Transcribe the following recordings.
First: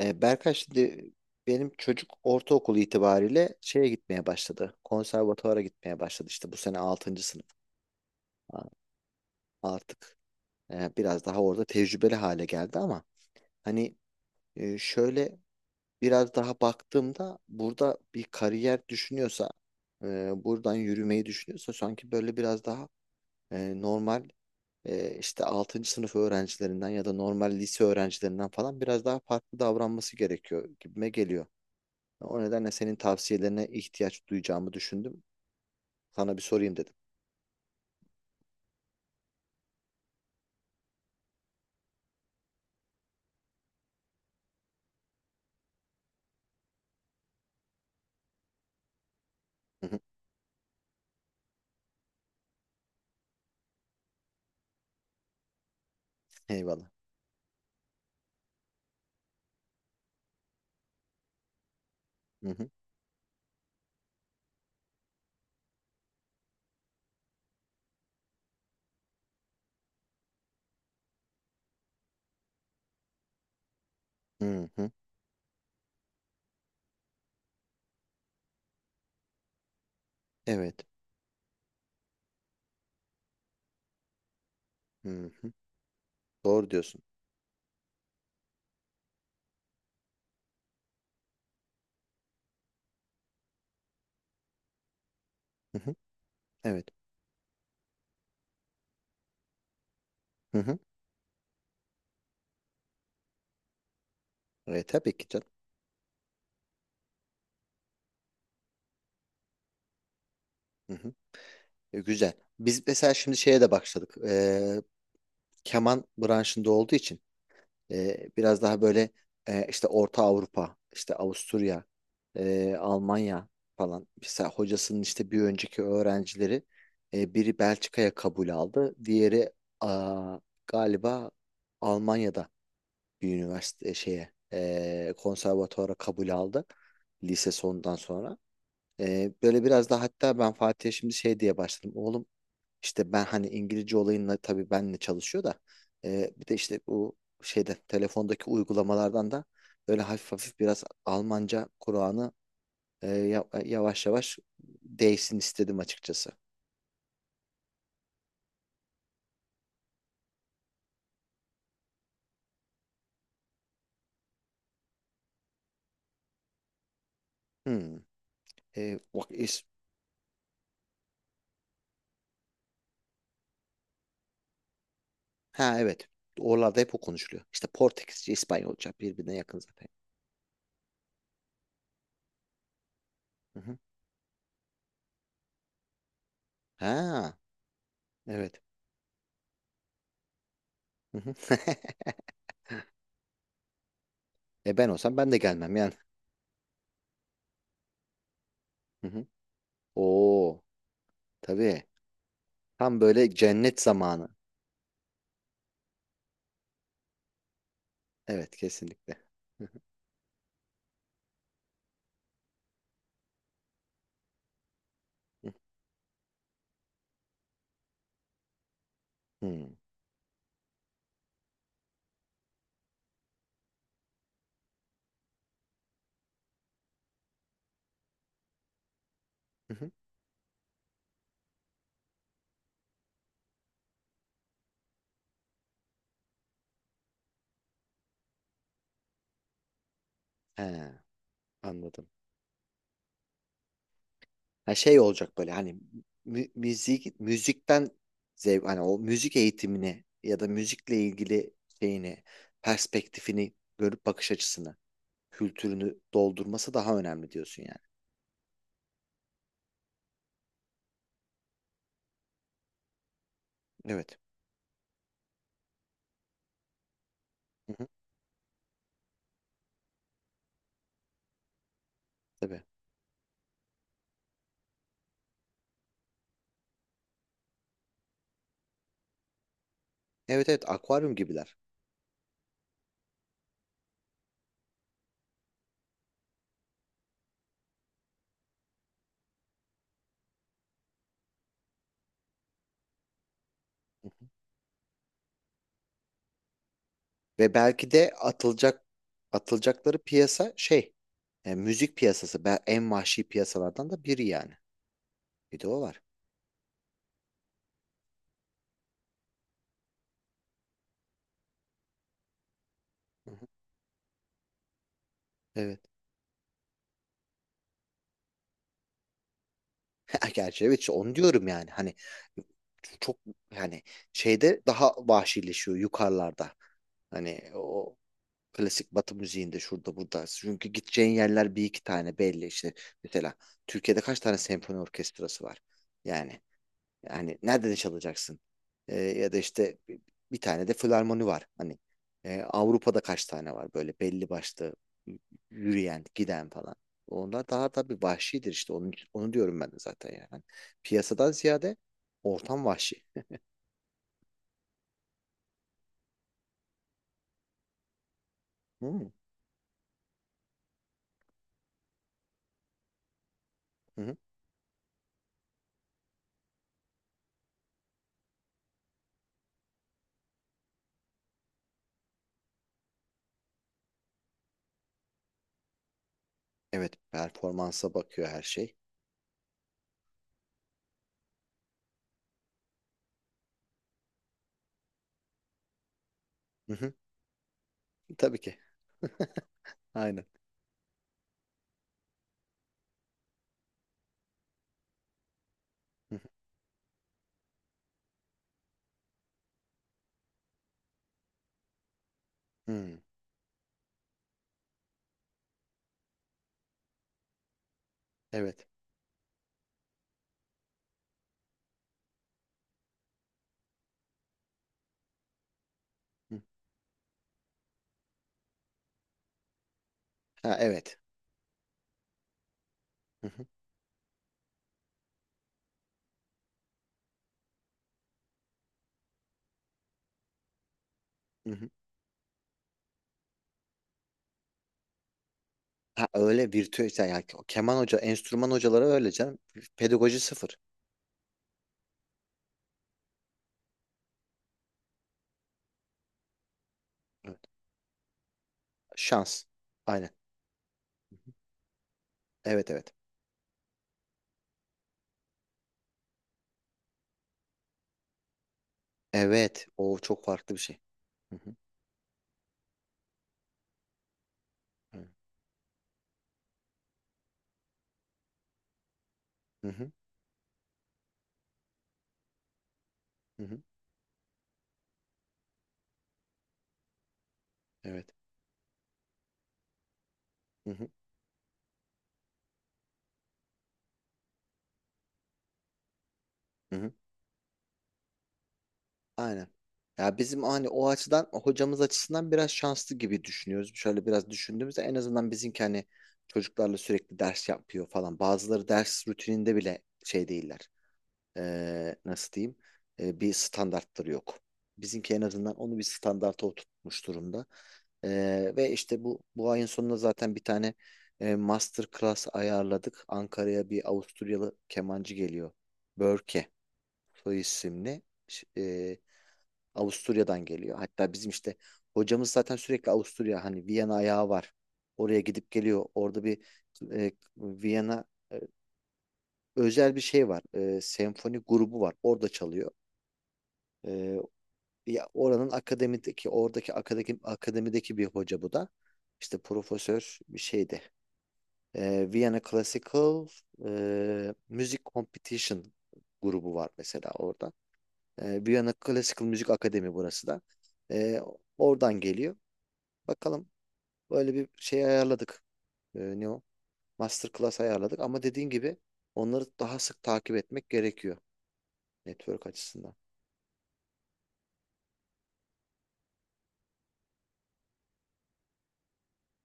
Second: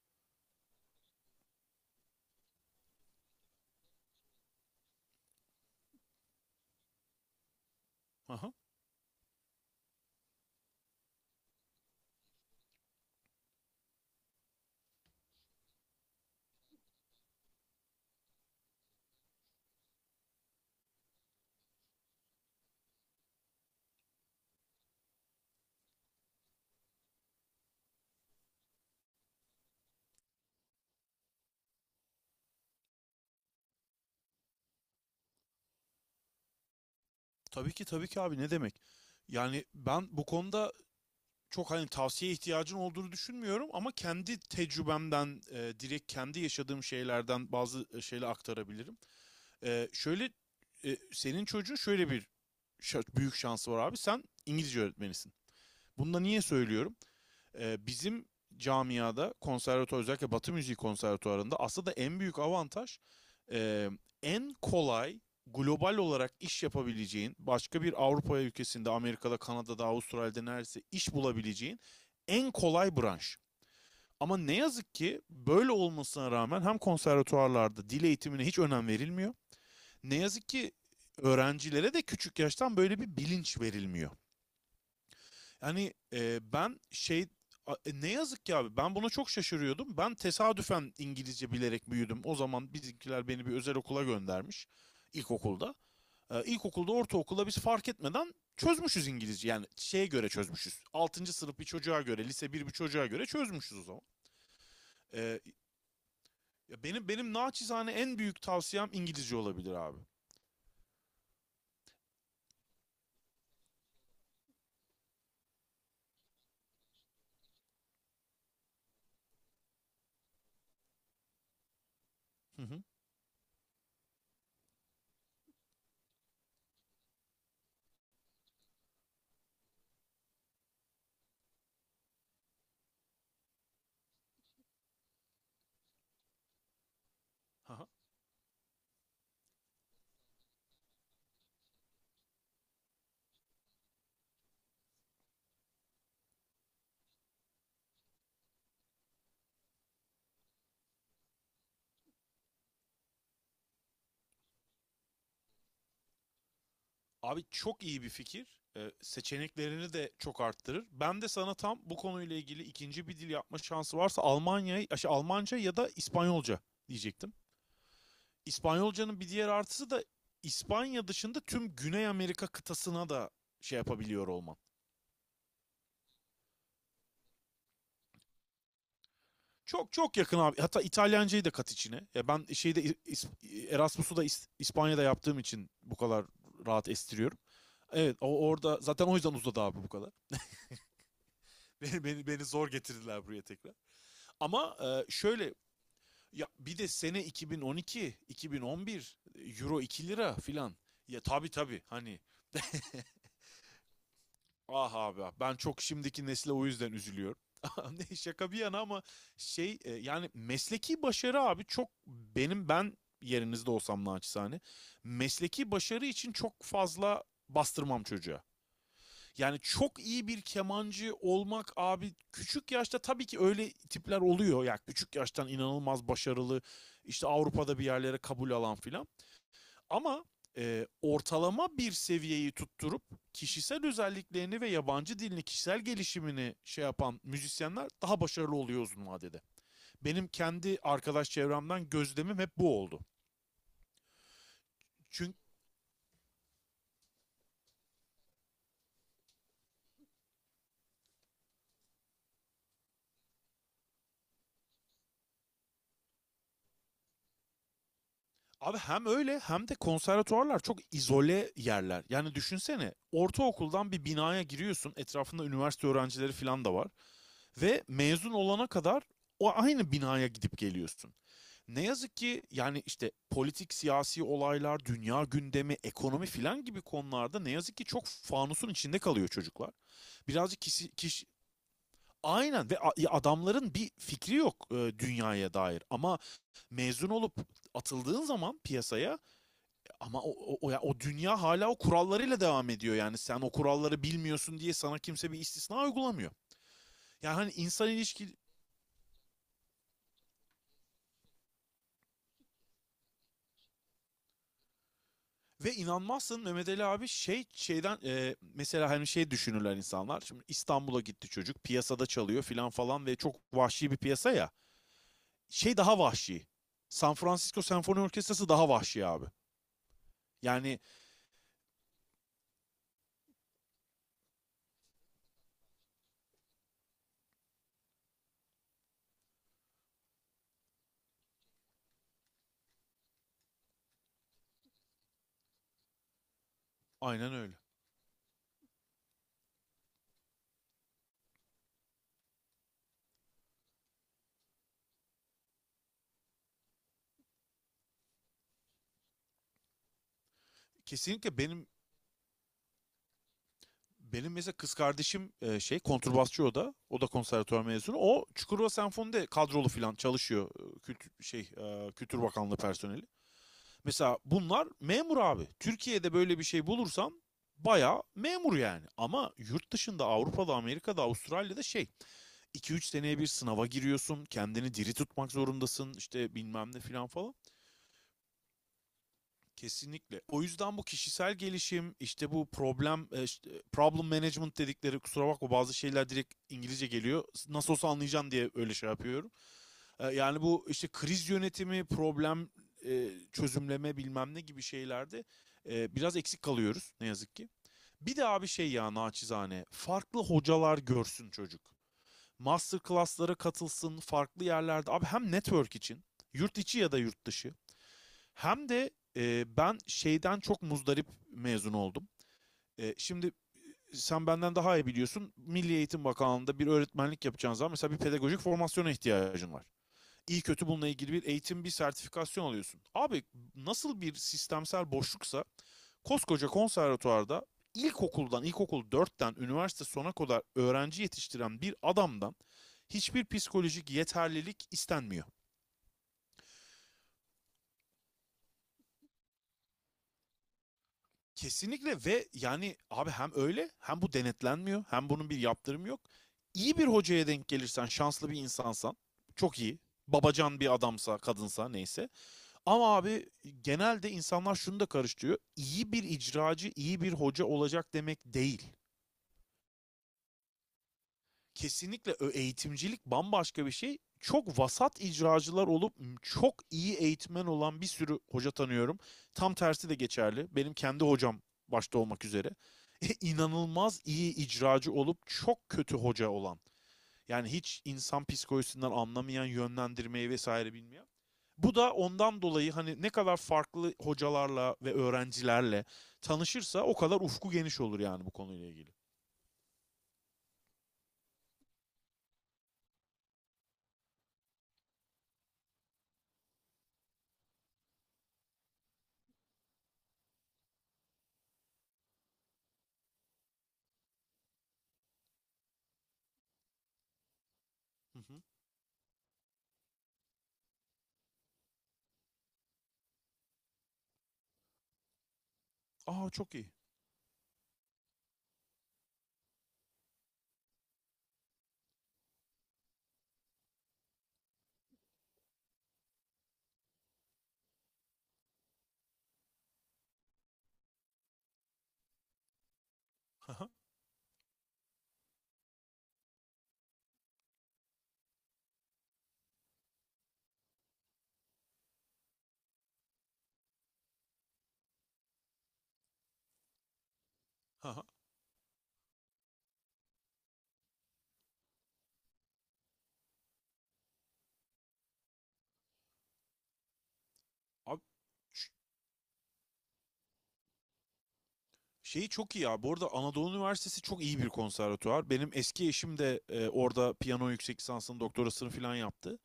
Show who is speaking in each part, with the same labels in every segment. Speaker 1: Berkay şimdi benim çocuk ortaokul itibariyle şeye gitmeye başladı. Konservatuvara gitmeye başladı işte bu sene altıncı sınıf.
Speaker 2: Aha.
Speaker 1: A- Artık biraz daha orada tecrübeli hale geldi ama hani şöyle biraz daha baktığımda burada bir kariyer düşünüyorsa buradan yürümeyi düşünüyorsa sanki böyle biraz daha normal işte altıncı sınıf öğrencilerinden ya da normal lise öğrencilerinden falan biraz daha farklı davranması gerekiyor gibime geliyor. O nedenle senin tavsiyelerine ihtiyaç duyacağımı düşündüm. Sana bir sorayım dedim.
Speaker 2: Tabii ki tabii ki abi ne demek? Yani ben bu konuda çok hani tavsiye ihtiyacın olduğunu düşünmüyorum ama kendi tecrübemden direkt kendi yaşadığım şeylerden bazı şeyler aktarabilirim.
Speaker 1: Hı
Speaker 2: E,
Speaker 1: hı.
Speaker 2: şöyle senin çocuğun şöyle bir büyük şansı var abi. Sen İngilizce öğretmenisin. Bunu da niye
Speaker 1: Eyvallah.
Speaker 2: söylüyorum? Bizim camiada konservatuar özellikle Batı müziği konservatuarında aslında en büyük
Speaker 1: Hı hı.
Speaker 2: avantaj, e, en kolay global olarak iş yapabileceğin, başka bir Avrupa ülkesinde, Amerika'da, Kanada'da, Avustralya'da neredeyse iş bulabileceğin en kolay branş. Ama ne
Speaker 1: Hı hı.
Speaker 2: yazık ki böyle olmasına rağmen hem konservatuarlarda dil eğitimine hiç önem verilmiyor. Ne yazık ki
Speaker 1: Evet.
Speaker 2: öğrencilere de küçük yaştan böyle bir bilinç verilmiyor.
Speaker 1: Hı hı.
Speaker 2: Hani
Speaker 1: Doğru
Speaker 2: ben
Speaker 1: diyorsun.
Speaker 2: şey ne yazık ki abi ben buna çok şaşırıyordum. Ben tesadüfen İngilizce bilerek büyüdüm. O zaman bizimkiler beni bir özel okula göndermiş ilkokulda.
Speaker 1: Hı hı.
Speaker 2: E,
Speaker 1: Evet.
Speaker 2: ilkokulda ortaokulda biz fark etmeden çözmüşüz İngilizce. Yani şeye göre
Speaker 1: Hı hı.
Speaker 2: çözmüşüz. Altıncı sınıf bir çocuğa göre, lise 1 bir çocuğa göre çözmüşüz o zaman.
Speaker 1: Tabii ki
Speaker 2: E,
Speaker 1: canım.
Speaker 2: ya benim naçizane en büyük tavsiyem İngilizce olabilir abi.
Speaker 1: Hı hı. Güzel. Biz mesela şimdi şeye de başladık. Keman branşında olduğu için biraz daha böyle işte Orta Avrupa, işte Avusturya,
Speaker 2: Hı hı.
Speaker 1: Almanya falan. Mesela hocasının işte bir önceki öğrencileri biri Belçika'ya kabul aldı. Diğeri aa, galiba Almanya'da bir üniversite şeye konservatuara kabul aldı lise
Speaker 2: Aha.
Speaker 1: sonundan sonra. Böyle biraz da hatta ben Fatih'e şimdi şey diye başladım. Oğlum işte ben hani İngilizce olayınla tabii benle çalışıyor da bir de işte bu şeyde telefondaki uygulamalardan da böyle hafif hafif biraz Almanca Kur'an'ı yavaş yavaş değişsin istedim açıkçası.
Speaker 2: Abi çok iyi bir fikir. Seçeneklerini de çok arttırır. Ben de sana tam bu konuyla ilgili ikinci bir dil yapma şansı varsa Almanya'yı, şey, Almanca ya da İspanyolca diyecektim.
Speaker 1: Hmm.
Speaker 2: İspanyolcanın bir
Speaker 1: Bak,
Speaker 2: diğer artısı da İspanya dışında tüm Güney Amerika kıtasına da şey yapabiliyor olman.
Speaker 1: ha evet. Oralarda hep o konuşuluyor. İşte Portekizce, İspanyolca birbirine yakın zaten.
Speaker 2: Çok çok yakın abi. Hatta İtalyancayı da kat içine. Ya ben şeyde
Speaker 1: Hı hı.
Speaker 2: Erasmus'u da İspanya'da yaptığım için bu kadar rahat
Speaker 1: Ha
Speaker 2: estiriyorum. Evet, o
Speaker 1: evet.
Speaker 2: orada zaten o yüzden uzadı abi bu kadar.
Speaker 1: Hı hı.
Speaker 2: Beni zor getirdiler buraya tekrar.
Speaker 1: E
Speaker 2: Ama
Speaker 1: ben olsam ben de
Speaker 2: şöyle
Speaker 1: gelmem yani.
Speaker 2: ya bir de sene 2012, 2011
Speaker 1: Hı hı.
Speaker 2: euro 2 lira
Speaker 1: Oo
Speaker 2: filan. Ya tabii tabii
Speaker 1: tabii.
Speaker 2: hani
Speaker 1: Tam böyle cennet zamanı.
Speaker 2: ah abi ah, ben çok şimdiki nesle o yüzden üzülüyorum. Ne şaka
Speaker 1: Evet,
Speaker 2: bir yana ama
Speaker 1: kesinlikle. Hı
Speaker 2: şey yani mesleki başarı abi çok benim ben yerinizde olsam naçizane
Speaker 1: hı.
Speaker 2: mesleki başarı için çok fazla bastırmam çocuğa. Yani
Speaker 1: Hmm.
Speaker 2: çok iyi bir kemancı olmak abi küçük yaşta tabii ki öyle tipler oluyor. Yani küçük yaştan inanılmaz başarılı işte Avrupa'da bir yerlere kabul alan filan.
Speaker 1: Hı hı.
Speaker 2: Ama ortalama bir seviyeyi tutturup kişisel özelliklerini ve yabancı dilini, kişisel gelişimini şey yapan müzisyenler daha başarılı oluyor uzun vadede. Benim
Speaker 1: He,
Speaker 2: kendi arkadaş çevremden
Speaker 1: anladım.
Speaker 2: gözlemim hep bu oldu.
Speaker 1: Ha, şey
Speaker 2: Çünkü
Speaker 1: olacak böyle hani müzik müzikten zevk hani o müzik eğitimini ya da müzikle ilgili şeyini perspektifini görüp bakış açısını kültürünü doldurması daha önemli diyorsun yani.
Speaker 2: Abi hem öyle hem de konservatuvarlar çok izole yerler. Yani düşünsene ortaokuldan bir
Speaker 1: Evet.
Speaker 2: binaya giriyorsun. Etrafında üniversite öğrencileri falan da var.
Speaker 1: Hı
Speaker 2: Ve
Speaker 1: hı.
Speaker 2: mezun olana kadar o aynı binaya gidip geliyorsun. Ne yazık ki
Speaker 1: Tabii.
Speaker 2: yani işte politik, siyasi olaylar, dünya gündemi, ekonomi filan gibi konularda ne yazık ki çok fanusun içinde kalıyor çocuklar.
Speaker 1: Evet,
Speaker 2: Birazcık
Speaker 1: evet,
Speaker 2: kişi,
Speaker 1: akvaryum
Speaker 2: kişi
Speaker 1: gibiler.
Speaker 2: Aynen, ve adamların bir fikri yok dünyaya dair. Ama mezun olup atıldığın zaman piyasaya, ama ya o dünya hala o kurallarıyla devam ediyor yani. Sen o kuralları
Speaker 1: Hı hı.
Speaker 2: bilmiyorsun diye sana kimse bir istisna uygulamıyor. Yani hani
Speaker 1: Ve
Speaker 2: insan
Speaker 1: belki de
Speaker 2: ilişki.
Speaker 1: atılacakları piyasa şey müzik piyasası, en vahşi piyasalardan da biri yani. Bir de
Speaker 2: Ve
Speaker 1: o var.
Speaker 2: inanmazsın Mehmet Ali abi şey şeyden mesela hani şey düşünürler insanlar. Şimdi İstanbul'a gitti çocuk, piyasada çalıyor filan falan, ve
Speaker 1: Hı
Speaker 2: çok
Speaker 1: hı.
Speaker 2: vahşi bir piyasa ya. Şey
Speaker 1: Evet.
Speaker 2: daha vahşi. San Francisco Senfoni Orkestrası daha vahşi abi.
Speaker 1: Ya gerçi evet,
Speaker 2: Yani
Speaker 1: işte onu diyorum yani hani çok yani şeyde daha vahşileşiyor yukarılarda. Hani o klasik Batı müziğinde şurada burada. Çünkü gideceğin yerler bir iki tane belli işte. Mesela Türkiye'de kaç tane senfoni orkestrası var? Yani,
Speaker 2: aynen öyle.
Speaker 1: nerede çalacaksın? Ya da işte bir tane de filarmoni var. Hani Avrupa'da kaç tane var böyle belli başlı y- yürüyen, giden falan. Onlar daha tabii vahşidir işte. Onu diyorum ben de zaten yani. Hani piyasadan
Speaker 2: Kesinlikle. benim
Speaker 1: ziyade ortam vahşi.
Speaker 2: Benim mesela kız kardeşim, şey kontrbasçı o da. O da konservatuvar mezunu. O Çukurova
Speaker 1: Hmm.
Speaker 2: Senfoni'de kadrolu falan çalışıyor. Kültür, şey Kültür Bakanlığı personeli.
Speaker 1: Hı hı.
Speaker 2: Mesela bunlar memur abi. Türkiye'de böyle bir şey bulursan bayağı memur yani. Ama yurt dışında, Avrupa'da, Amerika'da, Avustralya'da şey, 2-3 seneye bir sınava giriyorsun. Kendini diri tutmak zorundasın. İşte bilmem ne
Speaker 1: Evet,
Speaker 2: filan falan.
Speaker 1: performansa bakıyor her şey.
Speaker 2: Kesinlikle. O yüzden bu kişisel gelişim, işte bu problem, işte problem management dedikleri, kusura bakma bazı şeyler direkt
Speaker 1: Hı
Speaker 2: İngilizce
Speaker 1: hı.
Speaker 2: geliyor. Nasıl olsa anlayacağım
Speaker 1: Tabii
Speaker 2: diye
Speaker 1: ki.
Speaker 2: öyle şey yapıyorum. E,
Speaker 1: Aynen.
Speaker 2: Yani bu işte kriz yönetimi, problem çözümleme bilmem ne gibi şeylerde
Speaker 1: Hı
Speaker 2: biraz
Speaker 1: hı.
Speaker 2: eksik kalıyoruz ne yazık ki. Bir de abi şey ya naçizane, farklı hocalar görsün çocuk. Master
Speaker 1: Hmm.
Speaker 2: class'lara katılsın, farklı yerlerde. Abi hem network için, yurt içi ya da yurt dışı.
Speaker 1: Evet.
Speaker 2: Hem de ben şeyden çok muzdarip mezun oldum. Şimdi sen benden daha iyi biliyorsun. Milli Eğitim
Speaker 1: Hı.
Speaker 2: Bakanlığı'nda bir öğretmenlik yapacağın zaman mesela bir pedagojik formasyona ihtiyacın var. İyi
Speaker 1: Ha
Speaker 2: kötü bununla
Speaker 1: evet.
Speaker 2: ilgili bir eğitim, bir sertifikasyon alıyorsun. Abi
Speaker 1: Hı hı.
Speaker 2: nasıl bir sistemsel boşluksa koskoca konservatuvarda ilkokuldan, ilkokul dörtten üniversite sona kadar öğrenci
Speaker 1: Hı
Speaker 2: yetiştiren
Speaker 1: hı.
Speaker 2: bir adamdan hiçbir psikolojik yeterlilik istenmiyor.
Speaker 1: Ha, öyle virtüel işte, yani keman hoca, enstrüman hocaları öyle canım. Pedagoji sıfır.
Speaker 2: Kesinlikle, ve yani abi hem öyle hem bu denetlenmiyor hem bunun bir yaptırımı yok. İyi bir hocaya
Speaker 1: Evet.
Speaker 2: denk gelirsen, şanslı bir insansan,
Speaker 1: Şans.
Speaker 2: çok iyi.
Speaker 1: Aynen.
Speaker 2: Babacan bir adamsa, kadınsa, neyse.
Speaker 1: Evet, evet.
Speaker 2: Ama abi genelde insanlar şunu da karıştırıyor. İyi bir icracı iyi bir hoca olacak demek değil.
Speaker 1: Evet. O çok farklı bir şey. Hı hı.
Speaker 2: Kesinlikle eğitimcilik bambaşka bir şey. Çok vasat
Speaker 1: Evet.
Speaker 2: icracılar olup çok iyi eğitmen olan bir sürü hoca tanıyorum. Tam
Speaker 1: Hı
Speaker 2: tersi
Speaker 1: hı.
Speaker 2: de geçerli. Benim kendi hocam başta olmak üzere.
Speaker 1: Hı hı.
Speaker 2: inanılmaz iyi icracı olup çok kötü hoca olan. Yani hiç
Speaker 1: Evet.
Speaker 2: insan psikolojisinden anlamayan, yönlendirmeyi
Speaker 1: Hı
Speaker 2: vesaire
Speaker 1: hı.
Speaker 2: bilmeyen. Bu da ondan dolayı, hani ne kadar farklı hocalarla ve öğrencilerle
Speaker 1: Hı
Speaker 2: tanışırsa
Speaker 1: hı.
Speaker 2: o kadar ufku geniş olur yani bu konuyla ilgili.
Speaker 1: Aynen. Ya bizim hani o açıdan hocamız açısından biraz şanslı gibi düşünüyoruz. Şöyle biraz düşündüğümüzde en azından bizimki hani çocuklarla sürekli ders yapıyor falan. Bazıları ders rutininde bile şey değiller. Nasıl diyeyim, bir standartları yok. Bizimki en azından onu bir standarta oturtmuş durumda. E,
Speaker 2: Hı hı.
Speaker 1: ve işte bu ayın sonunda zaten bir tane master class ayarladık. Ankara'ya bir Avusturyalı kemancı geliyor.
Speaker 2: Aa,
Speaker 1: Börke
Speaker 2: çok iyi.
Speaker 1: soy isimli. Ş- e, Avusturya'dan geliyor. Hatta bizim işte hocamız zaten sürekli Avusturya, hani Viyana ayağı var. Oraya gidip geliyor. Orada bir Viyana e, özel bir şey var. Senfoni grubu var. Orada çalıyor.
Speaker 2: Hı hı,
Speaker 1: Ee, Ya oranın akademideki, oradaki akademideki bir hoca bu da. İşte profesör bir şeydi. Vienna Classical Music Competition grubu var mesela orada.
Speaker 2: hı hı.
Speaker 1: Vienna Classical Müzik Akademi burası da. Ee, Oradan geliyor. Bakalım, böyle bir şey ayarladık. Ne o? Masterclass ayarladık
Speaker 2: Abi
Speaker 1: ama dediğin
Speaker 2: ş-
Speaker 1: gibi onları daha sık takip etmek gerekiyor
Speaker 2: şeyi
Speaker 1: network
Speaker 2: çok iyi ya. Bu
Speaker 1: açısından.
Speaker 2: arada Anadolu Üniversitesi çok iyi bir konservatuvar. Benim eski eşim de orada piyano yüksek lisansını, doktorasını falan yaptı.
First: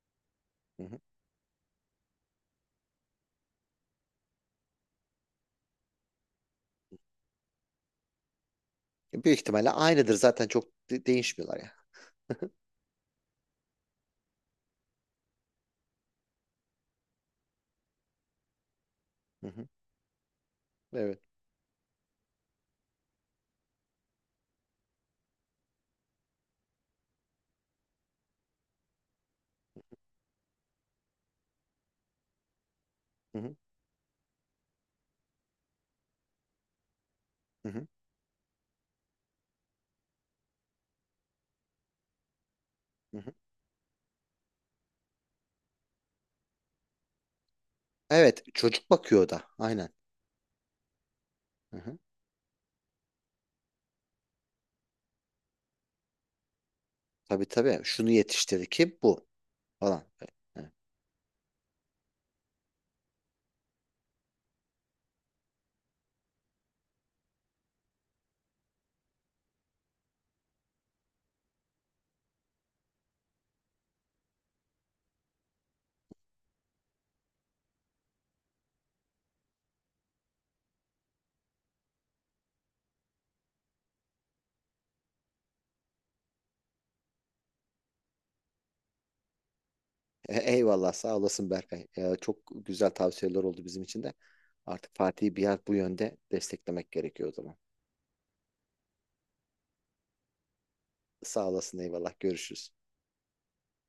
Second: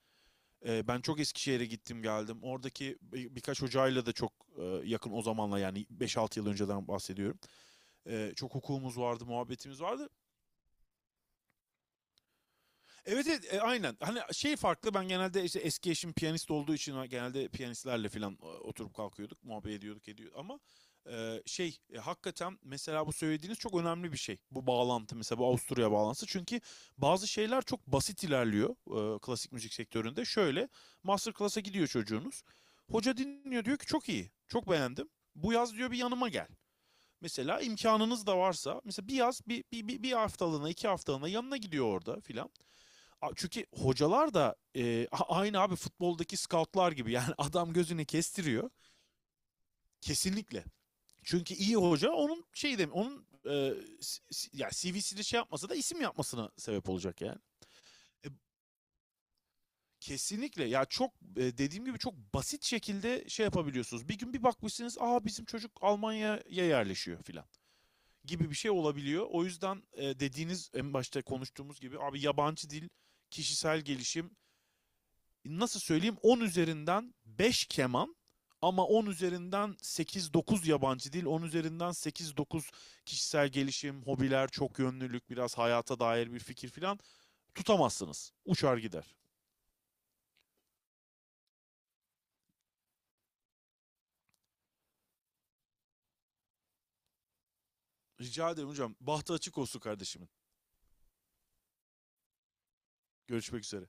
Speaker 1: Hı
Speaker 2: Eee,
Speaker 1: hı.
Speaker 2: ben çok Eskişehir'e gittim geldim. Oradaki birkaç hocayla da çok yakın o zamanla, yani 5-6 yıl önceden bahsediyorum. Çok hukukumuz vardı,
Speaker 1: Büyük ihtimalle
Speaker 2: muhabbetimiz vardı.
Speaker 1: aynıdır zaten, çok değişmiyorlar ya.
Speaker 2: Evet evet, aynen. Hani şey farklı, ben genelde işte eski eşim piyanist olduğu için genelde piyanistlerle falan oturup kalkıyorduk,
Speaker 1: Hı hı.
Speaker 2: muhabbet ediyorduk ediyor ama
Speaker 1: Evet.
Speaker 2: şey hakikaten mesela bu söylediğiniz çok önemli bir şey. Bu bağlantı, mesela bu Avusturya bağlantısı, çünkü bazı şeyler çok basit ilerliyor klasik müzik sektöründe. Şöyle, master class'a gidiyor çocuğunuz. Hoca
Speaker 1: Hı hı.
Speaker 2: dinliyor, diyor ki çok iyi, çok beğendim. Bu yaz, diyor, bir yanıma gel. Mesela
Speaker 1: Hı hı.
Speaker 2: imkanınız da varsa mesela bir yaz bir haftalığına, iki haftalığına yanına gidiyor orada filan.
Speaker 1: Hı hı.
Speaker 2: Çünkü hocalar da aynı abi futboldaki scoutlar gibi yani adam gözünü
Speaker 1: Evet,
Speaker 2: kestiriyor
Speaker 1: çocuk bakıyor o da. Aynen.
Speaker 2: kesinlikle. Çünkü iyi
Speaker 1: Hı hı.
Speaker 2: hoca onun şey dem onun e, s- s- ya CV'sini şey yapmasa da isim yapmasına sebep olacak yani.
Speaker 1: Tabii, tabii. Şunu
Speaker 2: E,
Speaker 1: yetiştirdi ki bu falan.
Speaker 2: kesinlikle
Speaker 1: Evet.
Speaker 2: ya, çok dediğim gibi çok basit şekilde şey yapabiliyorsunuz. Bir gün bir bakmışsınız, aa, bizim çocuk Almanya'ya yerleşiyor filan gibi bir şey olabiliyor. O yüzden dediğiniz, en başta konuştuğumuz gibi abi, yabancı dil, kişisel gelişim, nasıl söyleyeyim, 10 üzerinden 5 keman ama 10 üzerinden 8-9 yabancı dil, 10 üzerinden 8-9 kişisel gelişim, hobiler, çok yönlülük, biraz hayata dair bir fikir filan, tutamazsınız. Uçar gider.
Speaker 1: Eyvallah, sağ olasın Berkay. Çok güzel tavsiyeler oldu bizim için de. Artık Fatih'i biraz bu yönde desteklemek gerekiyor o zaman.
Speaker 2: Rica ederim hocam. Bahtı açık olsun kardeşimin.
Speaker 1: Sağ olasın, eyvallah. Görüşürüz.
Speaker 2: Görüşmek üzere.